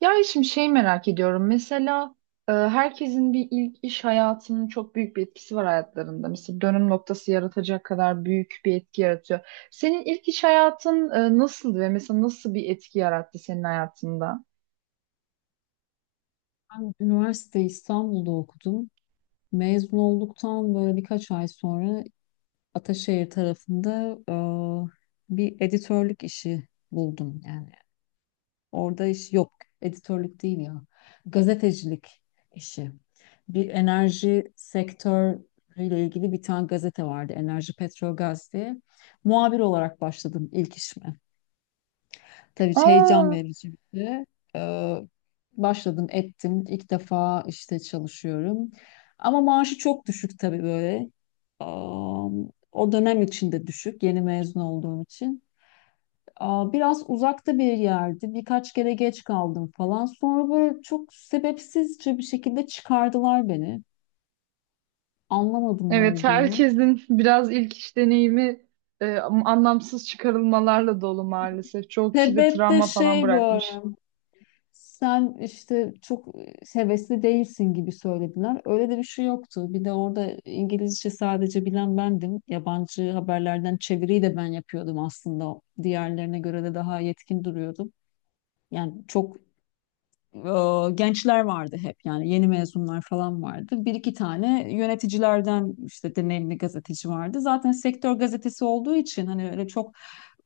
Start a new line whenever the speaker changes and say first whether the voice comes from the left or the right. right: Ya şimdi şey merak ediyorum. Mesela herkesin bir ilk iş hayatının çok büyük bir etkisi var hayatlarında. Mesela dönüm noktası yaratacak kadar büyük bir etki yaratıyor. Senin ilk iş hayatın nasıldı ve mesela nasıl bir etki yarattı senin hayatında?
left: Ben üniversite İstanbul'da okudum. Mezun olduktan böyle birkaç ay sonra Ataşehir tarafında bir editörlük işi buldum. Yani orada iş yok. Editörlük değil ya. Gazetecilik işi. Bir enerji sektörüyle ilgili bir tane gazete vardı. Enerji Petrogaz diye. Muhabir olarak başladım ilk işime. Tabii heyecan
right: Aa,
left: verici bir şey. Ee, Başladım ettim. İlk defa işte çalışıyorum. Ama maaşı çok düşük tabii böyle. Aa, O dönem içinde düşük. Yeni mezun olduğum için. Biraz uzakta bir yerdi. Birkaç kere geç kaldım falan. Sonra böyle çok sebepsizce bir şekilde çıkardılar beni. Anlamadım ne
right: evet
left: olduğunu.
right: herkesin biraz ilk iş deneyimi anlamsız çıkarılmalarla dolu maalesef. Çoğu kişi de
left: Sebep de
right: travma falan
left: şey böyle.
right: bırakmış.
left: Sen işte çok hevesli değilsin gibi söylediler. Öyle de bir şey yoktu. Bir de orada İngilizce sadece bilen bendim. Yabancı haberlerden çeviriyi de ben yapıyordum aslında. Diğerlerine göre de daha yetkin duruyordum. Yani çok gençler vardı hep yani yeni mezunlar falan vardı. Bir iki tane yöneticilerden işte deneyimli gazeteci vardı. Zaten sektör gazetesi olduğu için hani öyle çok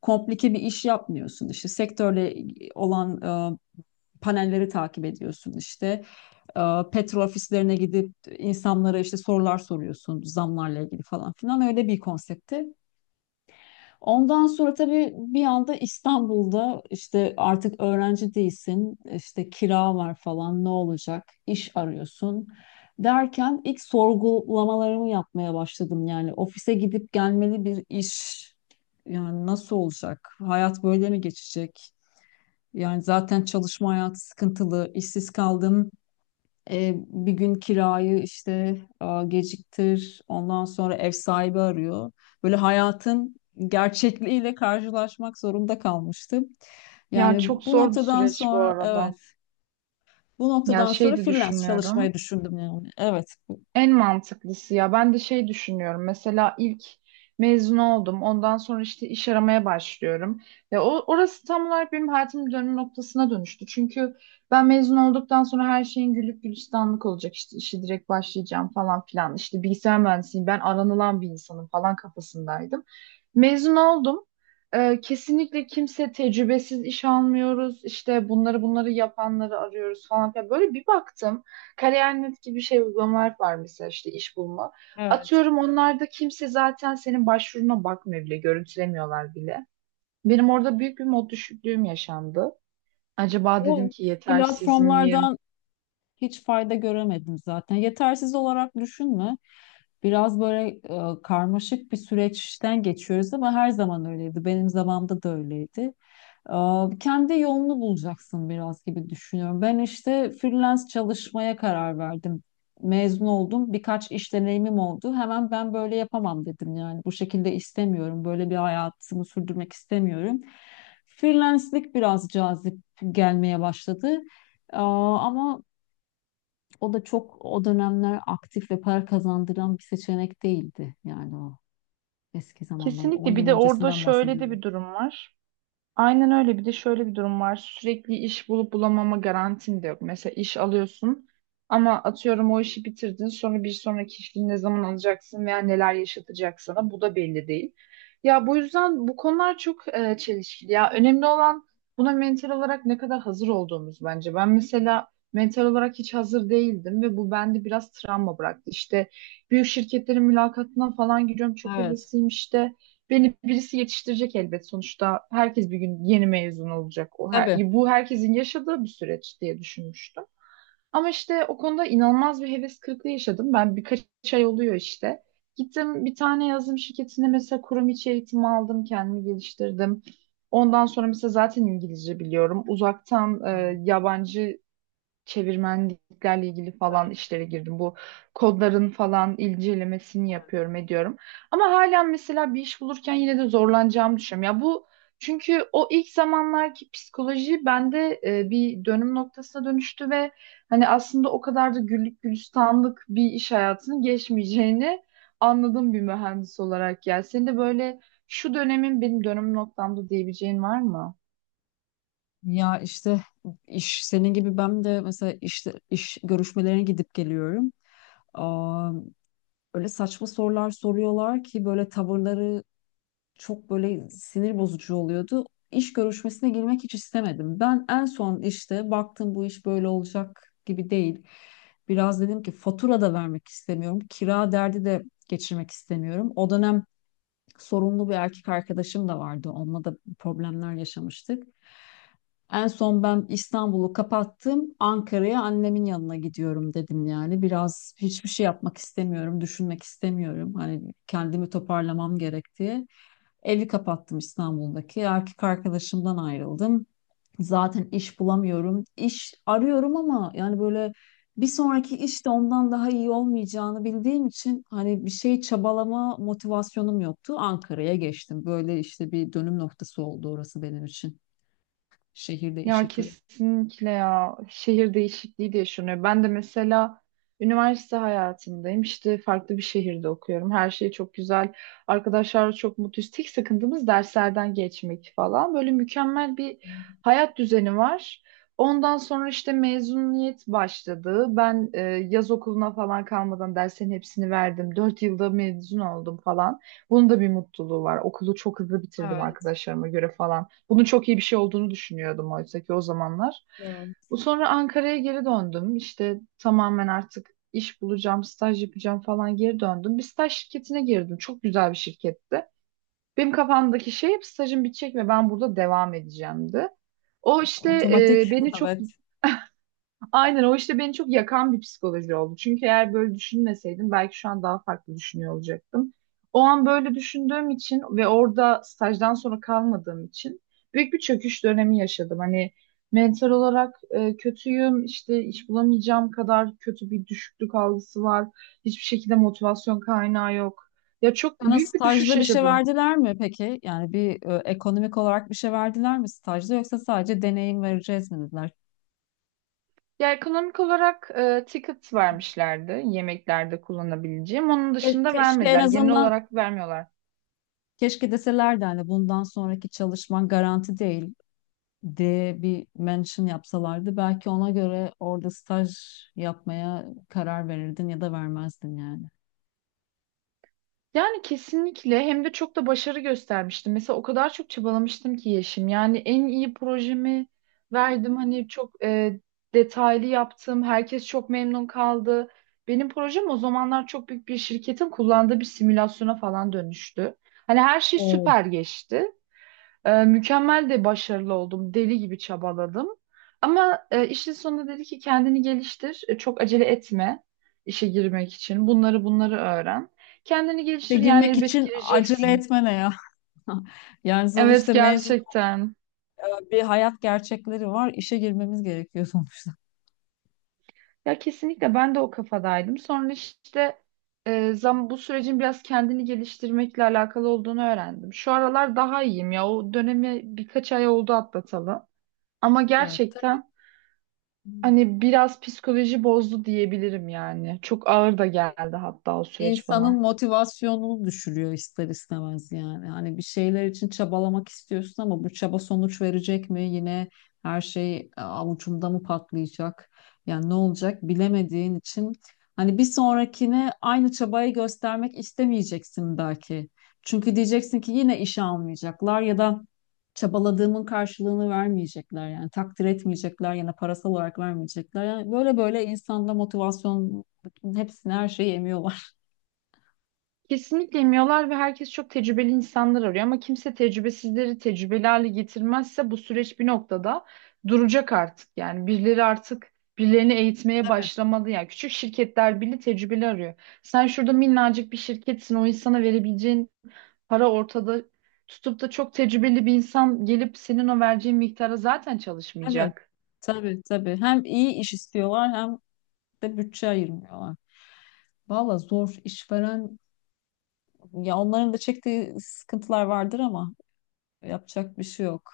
left: komplike bir iş yapmıyorsun. İşte sektörle olan e, panelleri takip ediyorsun işte. E, Petrol ofislerine gidip insanlara işte sorular soruyorsun zamlarla ilgili falan filan öyle bir konsepti. Ondan sonra tabii bir anda İstanbul'da işte artık öğrenci değilsin, işte kira var falan ne olacak, iş arıyorsun derken ilk sorgulamalarımı yapmaya başladım. Yani ofise gidip gelmeli bir iş yani nasıl olacak? Hayat böyle mi geçecek? Yani zaten çalışma hayatı sıkıntılı, işsiz kaldım. Bir gün kirayı işte geciktir, ondan sonra ev sahibi arıyor. Böyle hayatın gerçekliğiyle karşılaşmak zorunda kalmıştım.
right: Ya
left: Yani
right: çok
left: bu
right: zor bir
left: noktadan
right: süreç bu
left: sonra evet,
right: arada.
left: bu
right: Ya
left: noktadan sonra
right: şey de
left: freelance çalışmayı
right: düşünüyorum.
left: düşündüm yani. Evet,
right: En mantıklısı ya ben de şey düşünüyorum mesela ilk mezun oldum ondan sonra işte iş aramaya başlıyorum ve orası tam olarak benim hayatımın dönüm noktasına dönüştü çünkü ben mezun olduktan sonra her şeyin gülüp gülistanlık olacak işte işe direkt başlayacağım falan filan işte bilgisayar mühendisiyim ben aranılan bir insanım falan kafasındaydım mezun oldum. Kesinlikle kimse tecrübesiz iş almıyoruz işte bunları yapanları arıyoruz falan filan böyle bir baktım. Kariyer.net gibi şey uygulamalar var mesela işte iş bulma.
left: evet.
right: Atıyorum onlarda kimse zaten senin başvuruna bakmıyor bile, görüntülemiyorlar bile. Benim orada büyük bir mod düşüklüğüm yaşandı. Acaba dedim
left: Bu
right: ki yetersiz miyim?
left: platformlardan hiç fayda göremedim zaten. Yetersiz olarak düşünme. Biraz böyle karmaşık bir süreçten geçiyoruz ama her zaman öyleydi. Benim zamanımda da öyleydi. Kendi yolunu bulacaksın biraz gibi düşünüyorum. Ben işte freelance çalışmaya karar verdim. Mezun oldum. Birkaç iş deneyimim oldu. Hemen ben böyle yapamam dedim yani. Bu şekilde istemiyorum. Böyle bir hayatımı sürdürmek istemiyorum. Freelance'lik biraz cazip gelmeye başladı. Ama o da çok o dönemler aktif ve para kazandıran bir seçenek değildi. Yani o eski zamanlar. 10
right: Kesinlikle bir
left: yıl
right: de orada
left: öncesinden
right: şöyle de
left: bahsediyorum.
right: bir durum var. Aynen öyle. Bir de şöyle bir durum var. Sürekli iş bulup bulamama garantin de yok. Mesela iş alıyorsun ama atıyorum o işi bitirdin. Sonra bir sonraki işini ne zaman alacaksın veya neler yaşatacak sana bu da belli değil. Ya bu yüzden bu konular çok çelişkili. Ya önemli olan buna mental olarak ne kadar hazır olduğumuz bence. Ben mesela mental olarak hiç hazır değildim ve bu bende biraz travma bıraktı. İşte büyük şirketlerin mülakatına falan giriyorum. Çok
left: Evet.
right: hevesliyim işte. Beni birisi yetiştirecek elbet sonuçta. Herkes bir gün yeni mezun olacak. O her-
left: Tabii.
right: bu herkesin yaşadığı bir süreç diye düşünmüştüm. Ama işte o konuda inanılmaz bir heves kırıklığı yaşadım. Ben birkaç ay oluyor işte. Gittim bir tane yazılım şirketine mesela kurum içi eğitim aldım, kendimi geliştirdim. Ondan sonra mesela zaten İngilizce biliyorum. Uzaktan yabancı çevirmenliklerle ilgili falan işlere girdim. Bu kodların falan incelemesini yapıyorum, ediyorum. Ama hala mesela bir iş bulurken yine de zorlanacağımı düşünüyorum. Ya bu çünkü o ilk zamanlarki psikoloji bende bir dönüm noktasına dönüştü ve hani aslında o kadar da güllük gülistanlık bir iş hayatının geçmeyeceğini anladım bir mühendis olarak ya. Senin de böyle şu dönemin benim dönüm noktamda diyebileceğin var mı?
left: Ya işte iş senin gibi ben de mesela işte iş görüşmelerine gidip geliyorum. Aa, Öyle saçma sorular soruyorlar ki böyle tavırları çok böyle sinir bozucu oluyordu. İş görüşmesine girmek hiç istemedim. Ben en son işte baktım bu iş böyle olacak gibi değil. Biraz dedim ki fatura da vermek istemiyorum. Kira derdi de geçirmek istemiyorum. O dönem sorumlu bir erkek arkadaşım da vardı. Onunla da problemler yaşamıştık. En son ben İstanbul'u kapattım. Ankara'ya annemin yanına gidiyorum dedim yani. Biraz hiçbir şey yapmak istemiyorum, düşünmek istemiyorum. Hani kendimi toparlamam gerek diye. Evi kapattım İstanbul'daki. Erkek arkadaşımdan ayrıldım. Zaten iş bulamıyorum. İş arıyorum ama yani böyle bir sonraki iş de ondan daha iyi olmayacağını bildiğim için hani bir şey çabalama motivasyonum yoktu. Ankara'ya geçtim. Böyle işte bir dönüm noktası oldu orası benim için. Şehir
right: Ya
left: değişikliği.
right: kesinlikle ya şehir değişikliği de yaşanıyor. Ben de mesela üniversite hayatındayım. İşte farklı bir şehirde okuyorum. Her şey çok güzel. Arkadaşlarla çok mutluyuz. Tek sıkıntımız derslerden geçmek falan. Böyle mükemmel bir hayat düzeni var. Ondan sonra işte mezuniyet başladı. Ben yaz okuluna falan kalmadan derslerin hepsini verdim. 4 yılda mezun oldum falan. Bunun da bir mutluluğu var. Okulu çok hızlı bitirdim
left: Evet.
right: arkadaşlarıma göre falan. Bunun çok iyi bir şey olduğunu düşünüyordum oysa ki o zamanlar.
left: Evet.
right: Bu sonra Ankara'ya geri döndüm. İşte tamamen artık iş bulacağım, staj yapacağım falan geri döndüm. Bir staj şirketine girdim. Çok güzel bir şirketti. Benim kafamdaki şey hep stajım bitecek ve ben burada devam edeceğimdi. O işte
left: Otomatik.
right: e, beni çok
left: Evet.
right: Aynen o işte beni çok yakan bir psikoloji oldu. Çünkü eğer böyle düşünmeseydim belki şu an daha farklı düşünüyor olacaktım. O an böyle düşündüğüm için ve orada stajdan sonra kalmadığım için büyük bir çöküş dönemi yaşadım. Hani mental olarak kötüyüm, işte iş bulamayacağım kadar kötü bir düşüklük algısı var. Hiçbir şekilde motivasyon kaynağı yok. Ya çok
left: Sana
right: büyük bir düşüş
left: stajda bir şey
right: yaşadım.
left: verdiler mi peki? Yani bir ekonomik olarak bir şey verdiler mi stajda yoksa sadece deneyim vereceğiz mi dediler?
right: Ya ekonomik olarak ticket vermişlerdi yemeklerde kullanabileceğim. Onun dışında
left: Keşke en
right: vermediler. Genel
left: azından
right: olarak vermiyorlar.
left: keşke deselerdi hani bundan sonraki çalışman garanti değil diye bir mention yapsalardı. Belki ona göre orada staj yapmaya karar verirdin ya da vermezdin yani.
right: Yani kesinlikle hem de çok da başarı göstermiştim. Mesela o kadar çok çabalamıştım ki Yeşim. Yani en iyi projemi verdim. Hani çok detaylı yaptım. Herkes çok memnun kaldı. Benim projem o zamanlar çok büyük bir şirketin kullandığı bir simülasyona falan dönüştü. Hani her şey
left: Evet.
right: süper geçti. Mükemmel de başarılı oldum. Deli gibi çabaladım. Ama işin sonunda dedi ki kendini geliştir. Çok acele etme işe girmek için. Bunları öğren. Kendini
left: İşe
right: geliştir yani
left: girmek
right: elbet
left: için acele
right: gireceksin.
left: etmene ya. Yani
right: Evet
left: sonuçta mezun
right: gerçekten.
left: bir hayat gerçekleri var. İşe girmemiz gerekiyor sonuçta.
right: Ya kesinlikle ben de o kafadaydım. Sonra işte zam bu sürecin biraz kendini geliştirmekle alakalı olduğunu öğrendim. Şu aralar daha iyiyim ya. O dönemi birkaç ay oldu atlatalı. Ama
left: Evet, tabii.
right: gerçekten. Hani biraz psikoloji bozdu diyebilirim yani. Çok ağır da geldi hatta o süreç
left: İnsanın
right: bana.
left: motivasyonunu düşürüyor ister istemez yani. Hani bir şeyler için çabalamak istiyorsun ama bu çaba sonuç verecek mi? Yine her şey avucumda mı patlayacak? Yani ne olacak bilemediğin için hani bir sonrakine aynı çabayı göstermek istemeyeceksin belki. Çünkü diyeceksin ki yine işe almayacaklar ya da çabaladığımın karşılığını vermeyecekler yani takdir etmeyecekler ya da parasal olarak vermeyecekler. Yani böyle böyle insanda motivasyon hepsini her şeyi emiyorlar.
right: Kesinlikle emiyorlar ve herkes çok tecrübeli insanlar arıyor ama kimse tecrübesizleri tecrübeli hale getirmezse bu süreç bir noktada duracak artık. Yani birileri artık birilerini eğitmeye başlamadı. Yani küçük şirketler bile tecrübeli arıyor. Sen şurada minnacık bir şirketsin o insana verebileceğin para ortada tutup da çok tecrübeli bir insan gelip senin o vereceğin miktara zaten
left: Evet.
right: çalışmayacak.
left: Tabii tabii. Hem iyi iş istiyorlar hem de bütçe ayırmıyorlar. Valla zor işveren ya onların da çektiği sıkıntılar vardır ama yapacak bir şey yok.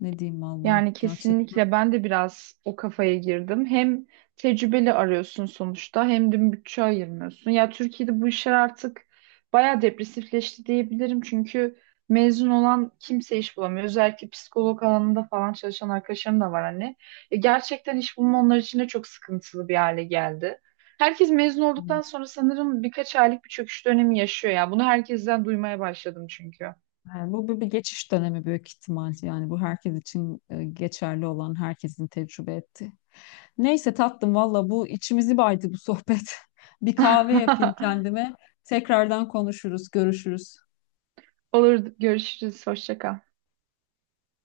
left: Ne diyeyim valla
right: Yani
left: gerçekten.
right: kesinlikle ben de biraz o kafaya girdim. Hem tecrübeli arıyorsun sonuçta hem de bütçe ayırmıyorsun. Ya Türkiye'de bu işler artık bayağı depresifleşti diyebilirim. Çünkü mezun olan kimse iş bulamıyor. Özellikle psikolog alanında falan çalışan arkadaşlarım da var hani. Gerçekten iş bulma onlar için de çok sıkıntılı bir hale geldi. Herkes mezun olduktan sonra sanırım birkaç aylık bir çöküş dönemi yaşıyor ya. Bunu herkesten duymaya başladım çünkü.
left: Yani bu bir, bir geçiş dönemi büyük ihtimal. Yani bu herkes için geçerli olan herkesin tecrübe etti. Neyse tatlım valla bu içimizi baydı bu sohbet. Bir kahve yapayım kendime. Tekrardan konuşuruz, görüşürüz.
right: Olur görüşürüz. Hoşça kal.